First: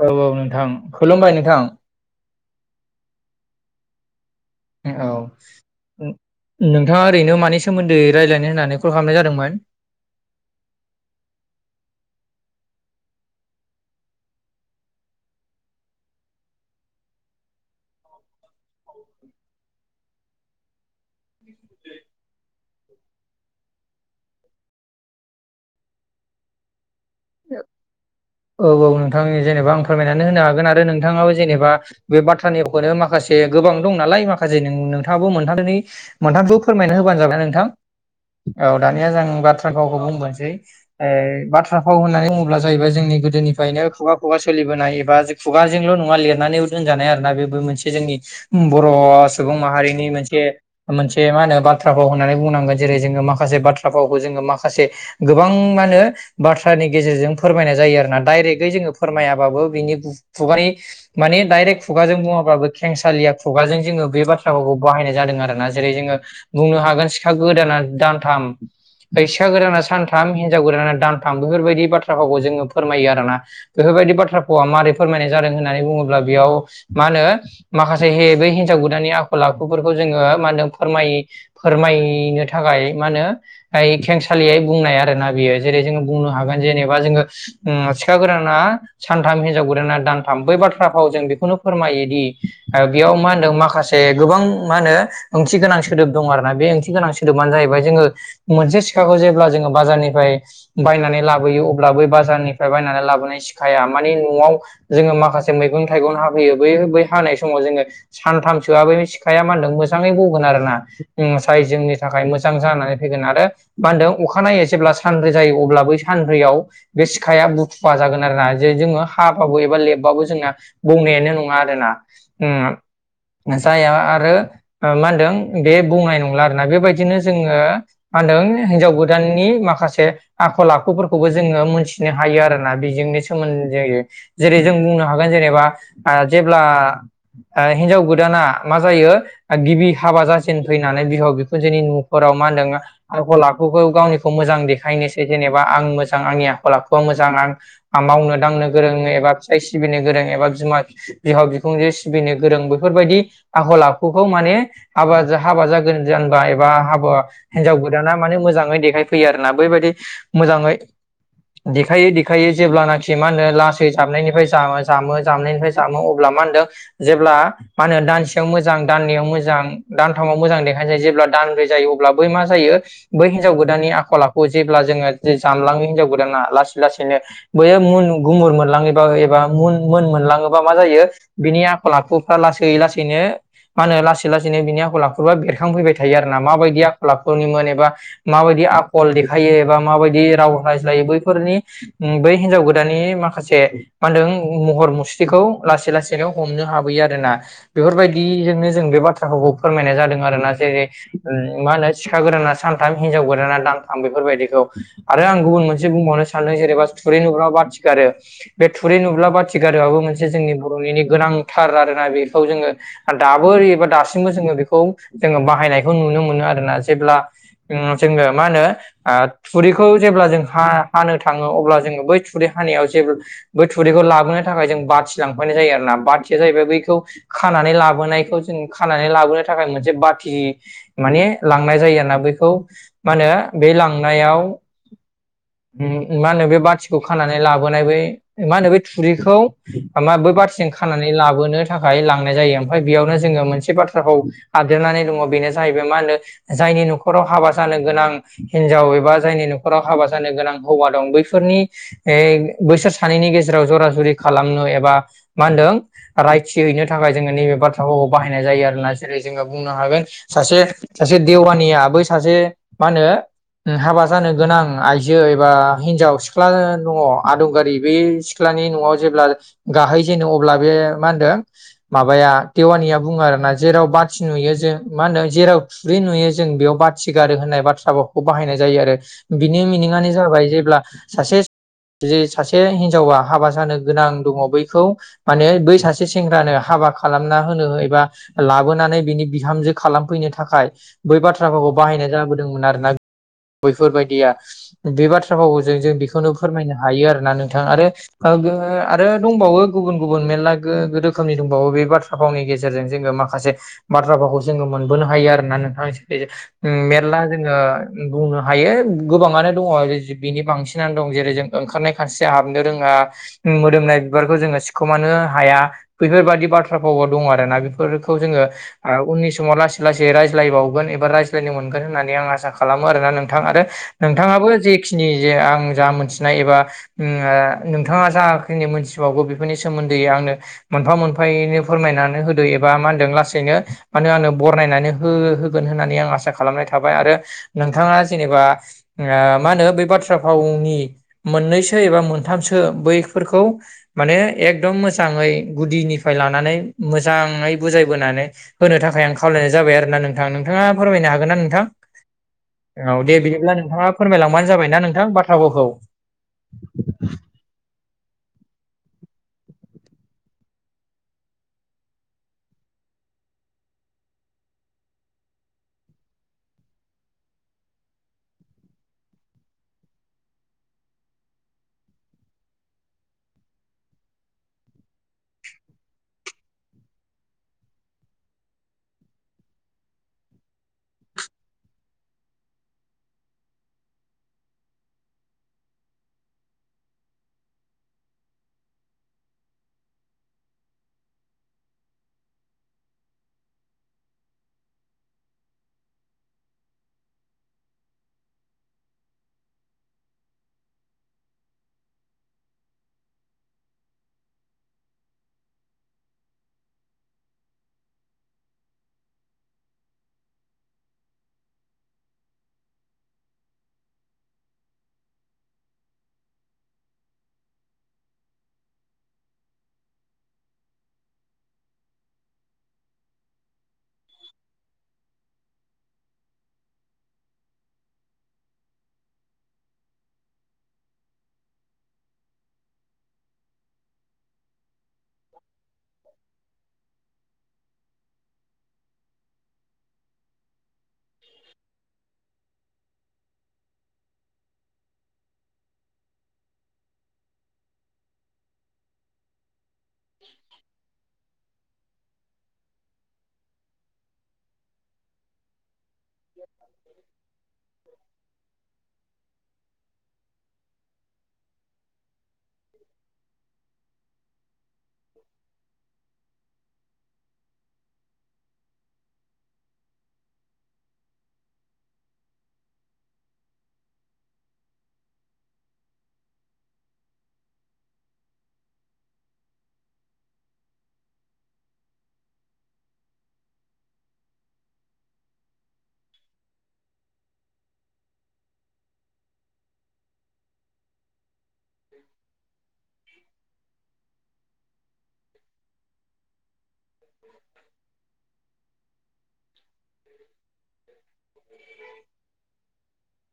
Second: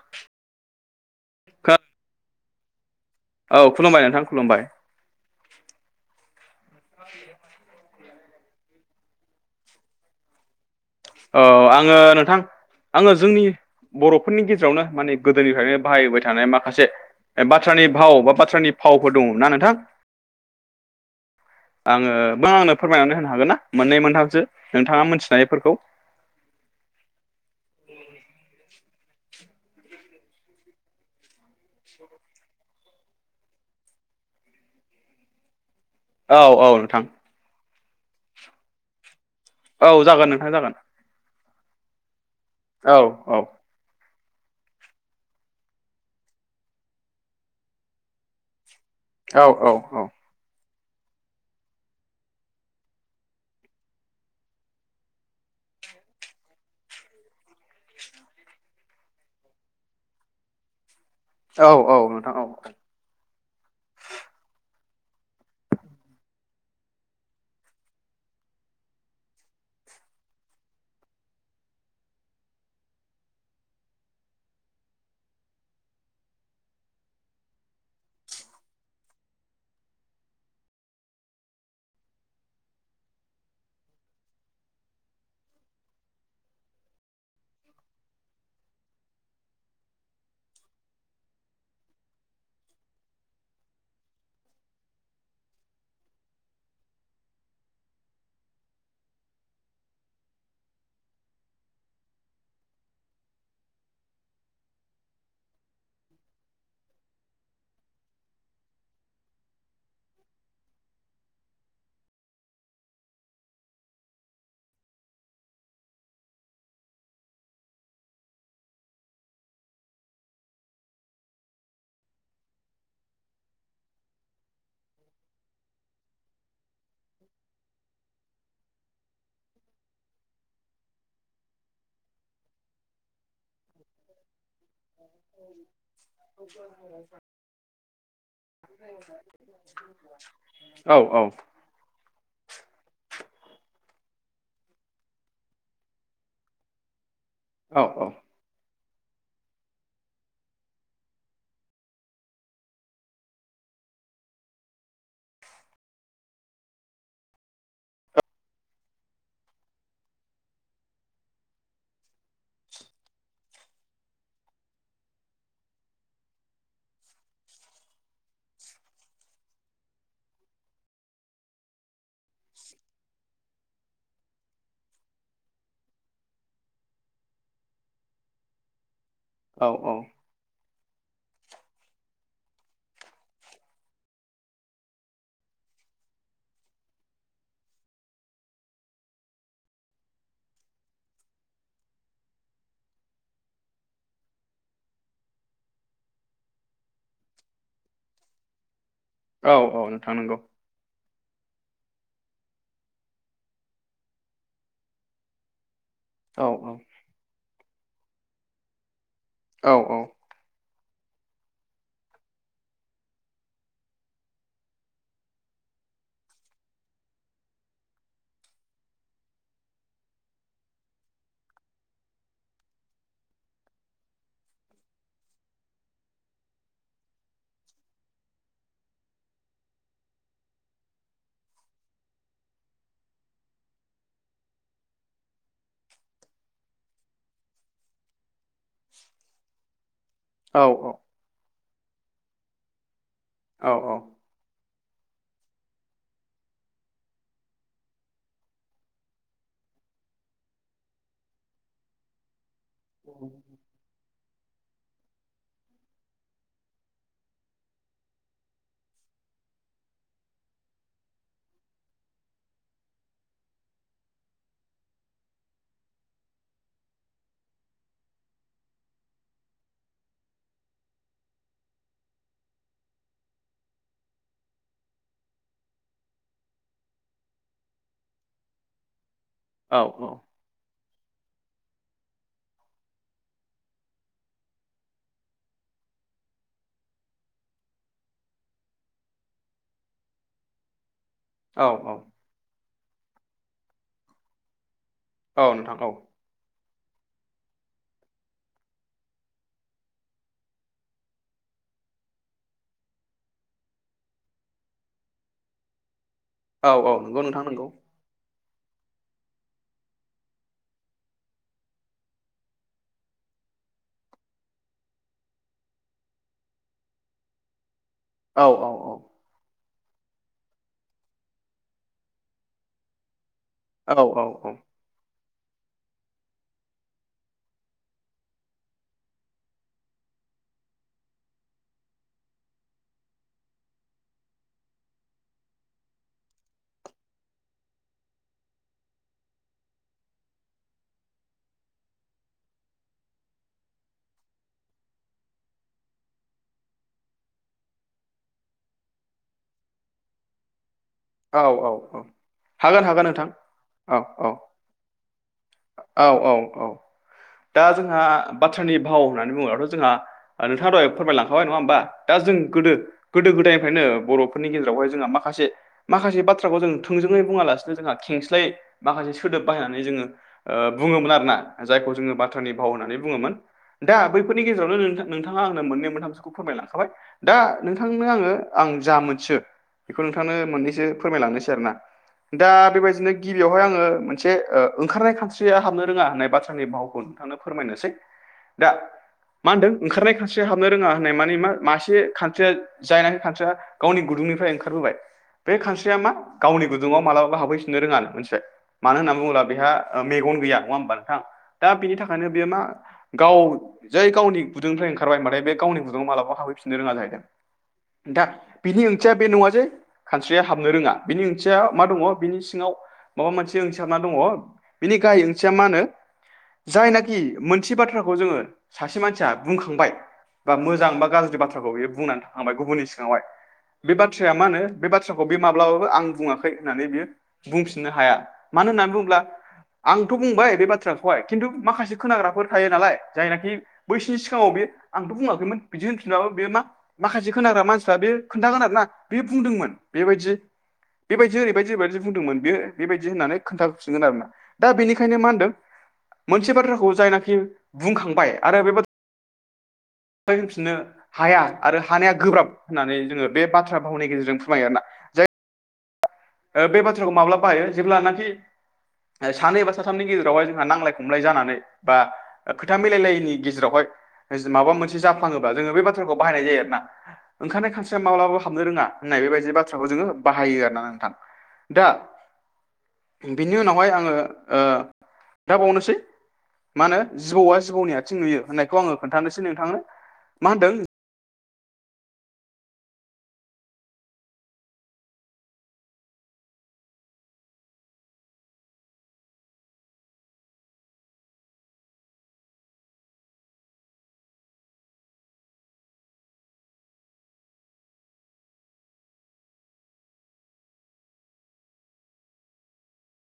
औ औ नोंथां खुलुमबाय नोंथां औ खुलुमबाय नोंथां खुलुमबाय औ नोंथाङा ओरैनो मानि सोमोन्दै रायलायनो होननानै कल खालामनाय जादोंमोन? अ आङो नोंथां आङो जोंनि बर'फोरनि गेजेरावनो माने गोदोनिफ्रायनो बाहायबायबोबाय थानाय माखासे बाथ्रानि भाव बा बाथ्रानि फावफोर दङ ना नोंथां? [inaudible] आङो बा आंनो फोरमायनानै होनो हागोन ना मोननै मोनथामसो नोंथाङा मोनथिनायफोरखौ औ औ नोंथांनि जेनेबा आं फोरमायनानै होनो हागोन आरो नोंथाङाबो जेनेबा बे बाथ्रानि भावानो माखासे गोबां दं नालाय माखासे नों नोंथाङाबो नोंथांनि औ मोनथामखौ औ फोरमायना नोंथां होबानो जाबायना नोंथां औ दानिया जों बाथ्रा औ भावखौ जागोन नोंथां बुंबोनसै जागोन ओ बाथ्रा फाव होननानै बुङोब्ला जाहैबाय औ जोंनि औ फ्रायनो खुगा खुगा सोलिबोनाय एबा खुगाजोंल' नङा लिरनानैबो दोनजानाय आरोना बेबो मोनसे जोंनि बर' औ सुबुं औ माहारिनि मोनसे मोनसे मा होनो बाथ्रा फाव होननानै बुंनांगोन जेरै जोङो माखासे बाथ्रा फावखौ जोङो माखासे गोबां मा होनो बाथ्रानि गेजेरजों फोरमायनाय जायो आरो ना डाइरेक्टयै जोङो फोरमायाबाबो बिनि खुगानि माने औ डाइरेक्ट औ खुगाजों नोंथां औ बुङाबाबो खेंसालिया खुगाजों जोङो बे बाथ्राफोरखौ बाहायनाय जादों आरोना जेरै जोङो बुंनो हागोन सिखा गोदाना दानथाम फैसा गोदाना सानथाम हिनजाव गोदाना दानथाम बेफोरबायदि बाथ्राफोरखौ जोङो फोरमायो आरोना बेफोरबायदि बाथ्रा भावा मारै फोरमायनाय जादों होननानै बुङोब्ला बेयाव मा होनो माखासे हे बै हिन्जाव गोदाननि आखल आखुफोरखौ जोङो मा होनदों फोरमाय फोरमायनो थाखाय मा होनो ओइ खेंसालियै बुंनाय आरो ना बियो जेरै जोङो बुंनो हागोन जेनेबा जोङो ओम सिखा गोदाना सानथाम हिनजाव गोदाना दानथाम बै बाथ्रा फावजों बेखौनो फोरमायोदि ओ बेयाव मा होनदों माखा से गोबां मा होनो ओंथि गोनां सोदोब दं आरोना बे ओंथि गोनां सोदोबानो जाहैबाय जोङो मोनसे सिखाखौ जेब्ला जोङो बाजारनिफ्राय बायनानै लाबोयो अब्ला बै बाजारनि फ्राय बायनानै लाबोनाय सिखाया माने न'आव जोङो माखासे मैगं थाइगं हाफैयो बै बै हानाय समाव जोङो सानथामसोआ बै सिखाया मा होनदों मोजाङै बौगोन आरोना जाय जोंनि थाखाय मोजां जानानै हैगोन आरो मा होनदों अखानायै जेब्ला सानब्रै जायो अब्ला बै सानब्रैयाव बे सि खाया बुथुवा जागोन आरो ना जे जोङो हाबाबो एबा लेबबाबो जोंना बुंनायानो नङा आरोना। ओम जाया आरो ओ मा होनदों बे बुंनाय नंला आरोना बेबायदिनो जोङो मा होनदों हिनजाव गोदाननि माखासे आखल आखुफोरखौबो जोङो मोनथि नो हायो आरोना बेजोंनो सोमोन्दो जायो जेरै जों बुंनो हागोन जेनेबा जेब्ला ओ हिनजाव गोदाना मा जायो गिबि हाबा जाजेन औ फैनानै बिहाव औ बिखु जोंनि न'फोराव मा होन्दों आखल आखुखौ गावनिखौ मोजां देखायनोसै जेनेबा आं मोजां आंनि आखला खुआ मोजां आं औ मावनो दांनो गोरों एबा फिसाइ सिबिनो गोरों एबा बिमा बिहाव बिखुमजोे सिबिनो गोरों बेफोरबायदि आखल आखुखौ माने हाबा हाबा जागोन जोनेबा एबा हाबा हिनजाव गोदाना माने मोजाङै देखायफैयो आरो ना बैबायदि मोजाङै देखायै देखायै जेब्लानाखि मा होनो लासै जामनायनिफ्राय जामो जामनायनिफ्राय जामो अब्ला मा होनदों जेब्ला मा होनो दानसेयाव मोजां दाननैयाव मोजां दानथामाव मोजां देखायजायो जेब्ला दानब्रै जायो अब्ला बै मा जायो बै हिन्जाव गोदाननि आखल आखु जेब्ला जोङो जामलाङो हिनजाव गोदाना लासै लासैनो बैयो मुन गुमुर मोनलाङो एबा औ मोन मुन मोनलाङो। मा जायो बिनि आखल आखुफ्रा लासै लासैनो मा होनो लासै लासैनो बिनि आखलला आखुआ बेरखांफैबाय थायो आरो ना माबायदि आखलाखनिमोन एबा माबायदि आखल देखायो एबा माबायदि राव रायज्लायोबो फोरनि बै हिनजाव गोदाननि माखासे मा होनदों महर मुस्रिखौ लासै लासैनो हमनो हाबोयो आरो ना। बेफोरबायदिजोंनो जों बे बाथ्राखौ औ औ फोरमायनाय नोंथां जादों नंगौ आरोना जेरै मा होनो सिखा गोदाना सानथाम हिनजाव गोदाना दानथाम बेफोरबायदिखौ आरो आं गुबुन मोनसे बुंबावनो औ सानदों औ जेनबा थुरि नुब्ला बाथि गारो बे थुरि नुब्ला बाथि औ गारोआबो मोनसे मोनसे जोंनि बर'निनो गोनांथार आरोना बेखौ जोङो आरो दाबो ओरै एबा दासिमबो जोङो बेखौ जोङो बाहायनायखौ नुनो मोनो आरोना जेब्ला जोङो मा होनो थुरिखौ जेब्ला जों हा हानो थाङो अब्ला जोङो बै थुरि हानायाव जेब्ला बै थुरैखौ लाबोनो थाखाय जों बाथि लांफैनाय जायो आरो ना बाथिया जाहैबाय बैखौ खानानै लाबोनायखौ जों खानानै लाबोनो थाखाय मोनसे बाथि माने लांनाय जायो आरोना बैखौ मा होनो बे लांनायाव मा होनो बे बाथिखौ खानानै लाबोनाय बो मा होनो बे थुरिखौ बै औ बारथिं खानानै लाबोनो थाखाय लांनाय जायो। ओमफ्राय बेयावनो जोङो औ मोनसे औ बाथ्राखौ आबदेरनानै दङ बेनो जाहैबाय मा होनो जायनि न'खराव हाबा जानो गोनां हिनजाव एबा जायनि न'खराव हाबा जा गोनां हौवा दं बैफोरनि बोसोर सानैनि गेजेराव जरा जरि खालामनो एबा मा होनदों रायथि हैैनो थाखाय जोङो नैबे बाथ्राफोरखौ बाहायनाय जायो आरोना जेरै जोङो बुंनो हागोन सासे सासे देवानिया बै सासे मा होनो हाबा जानो गोनां आइजो जेबा हिनजाव सिख्ला दङ आदुंगारि बे सिख्लानि न'आव जेब्ला गाहै जेनो अब्ला बे मा होनदों माबाया देवानिया बुङो आरोना जेराव बाथि नुयो जों मा होनदों जेराव थुरै नुयो जों बेयाव बाथि गारो होननाय बाथ्राखौ बाहायनाय जायो आरो बिनि औ मिनि हाबाय जेब्ला सासे सासे हिनजावा हाबा जानो गोनां दङ बैखौ माने बै सासे सेंग्रानो हाबा खालामना होनो एबा लाबोनानै बिनि बिहामजो खालामफैनो थाखाय बै बाथ्राफोरखौ औ बाहायनाय जाबोदोंमोन आरोना बैफोरबायदिया बे बाथ्रा आव औ ज नोंथां औ जों बेखौनो फोरमायनो हायो आरो ना नोंथाङा आरो आरो दंबावो गुबुन गुबुन मेरला गो रोखोमनि दंबावो बे बाथ्रा फावनि गेजेरजों जोङो माखासे बाथ्रा भावखौ जोङो मोनबोनो हायो आरोना नोंथांनि जे औ औ मेरला नंगौ नोंथां जोङो नंगौ बुंनो हायो गोबाङानो दङ बिनि बांसिनानो दं जेरै जों ओंखारनाय खानस्रिया हाबनो रोङा मोदोमनाय बिबारखौ जोङो सिख'मानो हाया बेैफोरबादि बाथ्रा भावबो दङ आरो ना बेफोरो खौ जोङो औ औ उननि समाव ला लासै रायज्लायबावगोन एबा रायज्लायनो मोनगोन होननानै आं आसा खालामो आरोना नोंथां आरो औ औ औ जिखिनि जे आं जा मोनथिनाय एबा ओ नोंथाङा जाखिनि मोनथिबावगौ बेफोरनि सोमोन्दै आंनो मोनफा मोनफायैनो फोरमायनानै होदो एबा मा होनदों लासैनो मा बरनायनानै हो हो होगोन होननानै आं आसा खालामनाय थाबाय आरो नोंथाङा जेनेबा ओ मा होनो बै बाथ्रा फावनि मोननैसो एबा मोनथामसो बैफोरखौ माने एकदम मोजाङै गुदिनिफ्राय लानानै मोजाङै बुजायबोनानै होनो थाखाय आं खावलायनाय जाबाय आरो ना नोंथां नोंथाङा फोरमायनो हागो हागोना औ नोंथां औ औ हागोन औ हागोन दे नोंथां बिदिब्ला नोंथाङा औ फोरमायलांबानो जाबायना नोंथां बाथ्रा भावखौ औ औ औ दा जोंहा बाथ्रानि भाव होननानै बुङोबाथ' जोंहा नोंथाङा दहाय फोरमायलांखाबाय नङा होमबा दा जों गोदो गोदो गोदायनिफ्रायनो बर'फोरनि गेजेरावहाय जोंहा माखासे माखासे बाथ्राखौ जों थोंजोङै बुङालासिनो जोंहा खेंस्लाय माखासे सोदोब बाहायनानै जोङो ओ बुङोमोन आरो ना जायखौ जोङो बाथ्रानि भाव होननानै बुङोमोन दा बैफोरनि गेजेरावनो नों नोंथाङा आंनो मोननै मोनथामसोखौ फोरमायलांखाबाय दा नोंथांनो आङो आं जा मोनसो बेखौ नोंथांनो मोननैसो फोरमायलांनोसै आरोना दा बेबायदिनो गिबियावहाय आङो मोनसे ओ ओंखारनाय खानस्रिया हाबनो रोङा होननाय बाथ्रानि भावखौ नोंथांनो फोरमायनोसै दा मा होनदों ओंखारनाय खान्स्रिया हाबनो रोङा होननाय मानेा मासे खान्स्रिया जायानो खानस्रिआ गावनि गुदुंनिफ्राय ओंखारबोबाय बे खानस्रिया मा गाव गुङाव मालाबाबो हाबहैफिननो रोङानो मोनथिबाय मानो होनना बुङोब्ला बेहा मेगन गैया नङा होमबा नोंथां दा बिनि थाखायनो बेयो मा गाव जोय गावनि गुदुंनिफ्राय ओंखारबाय माने बे गावनि गुदुुङाव मालाबाबो हफैफिननो रोङा जाहैदों दा बिनि ओंथिया बे नङा जे खानस्रिया हाबनो रोङा बिनि ओंथिया मा दङ बिनि सिङाव माबा मोनसे ओंथिबना दङ बिनि गाहाय ओंथिया मा होनो जायनाखि मोनसे बाथ्राखौ जोङो सासे मानसिया बुंखांबाय बा मोजां बा गाज्रि बाथ्राखौ बियो बुंनानै थांबाय गुबुननि सिगाङावहाय बे बाथ्राया मा होनो बे बाथ्राखौ बे माब्लाबाबो आं बुङाखै होननानै बियो बुंफिननो हाया मानो होननानै बुङोब्ला आंथ' बुंबाय बे बाथ्राखौहाय खिन्थु माखासे खोनाग्राफोर थायो नालाय जायनाखि बैसिनि सिगाङाव बे आंथ' बुङाखैमोन बिदि होनफिनबाब बे मा माखासे खोनाग्रा मानसिफ्रा बे खोनथागोन आरोना बे बुंदोंमोन बेबायदि बेबायदि ओरैबायदि ओरैबायदि बुंदोंमोन बे बेबायदि होननानै खोन्था हैफिनगोन आरो ना दा बेनिखायनो मा होनदों मोनसे बाथ्राखौ जायनाखि बुंखांबाय आरो बे बाथ्रा निफ्राय हौनफिनो हाया आरो हानाया गोब्राब होननानै जोङो बे बाथ्रा भावनि गेजेरजों फोरमायो आरोना ओ बे बाथ्राखौ माब्ला बाहायो जेब्लानाखि सानै बा साथामनि गेजेरावहाय जोंहा नांलाय खमलाय जानानै बा खोथा मिलाय लायैनि गेजेरावहाय जायखिजाया माबा मोनसे जाफ्लाङोबा जोङो बे बाथ्राखौ बाहायनाय जायो आरोना ओंखारनाय खानस्रिया माब्लाबो हाबनो रोङा होननाय बेबायदि बाथ्राखौ जोङो बाहायो आर ना नोंथां दा बिनि उनावहाय आङो ओ दा बावनोसै मा होनो जिबौआ जिबौनि आथिं नुयो होननायखौ आङो खोन्थानोसै नोंथांनो मा होनदों [inaudible] [inaudible]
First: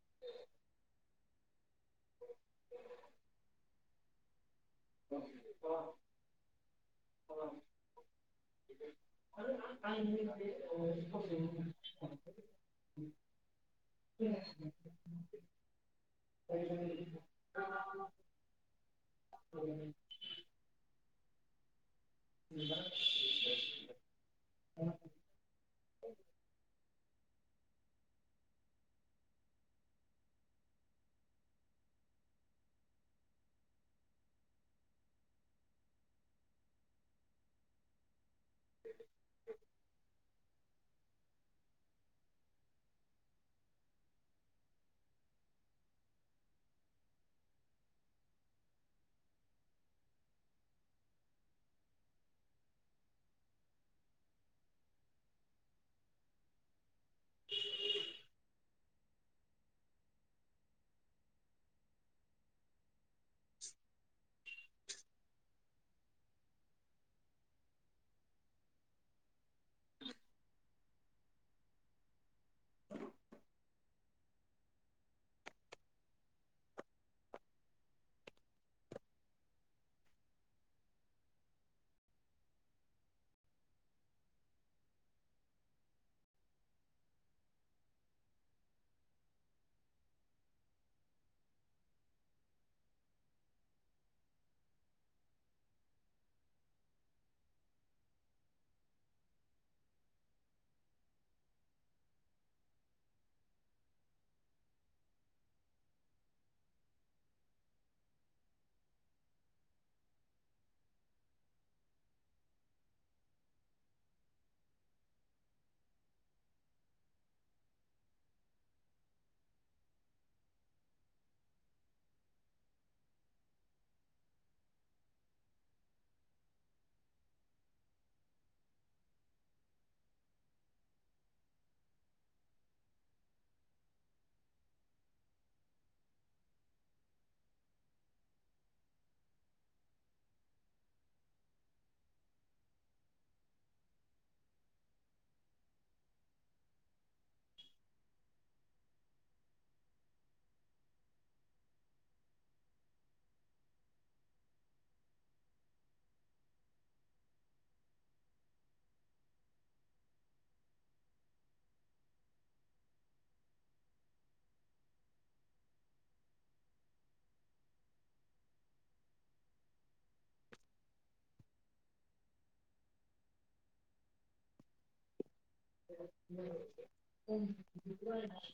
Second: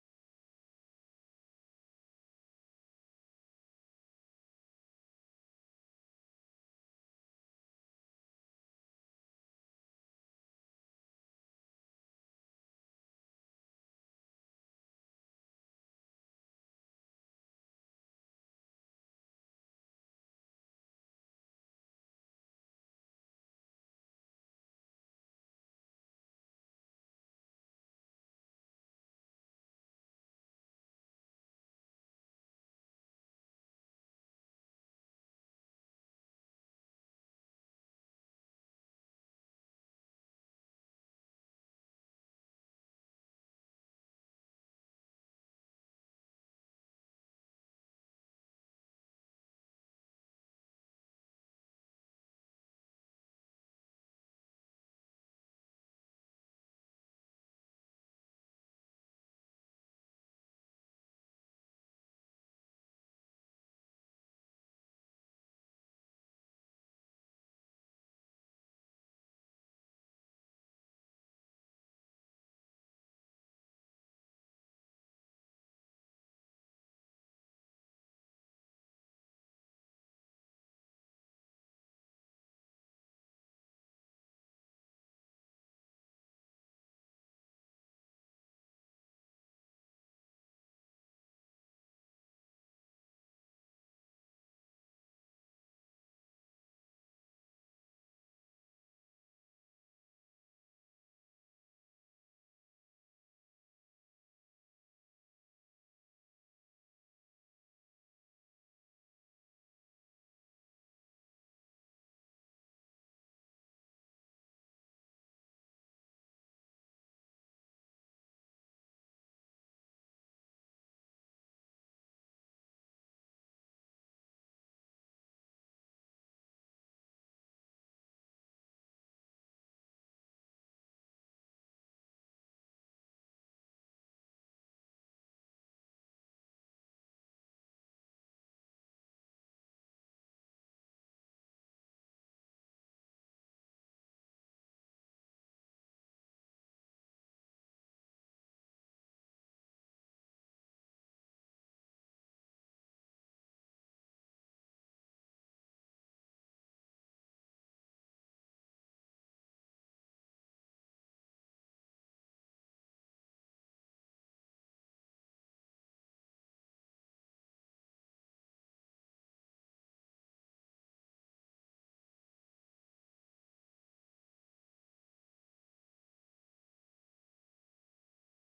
[inaudible] [inaudible] [unintelligible] [unintelligible] [inaudible] [inaudible] औ। [inaudible] [inaudible] उ [unintelligible]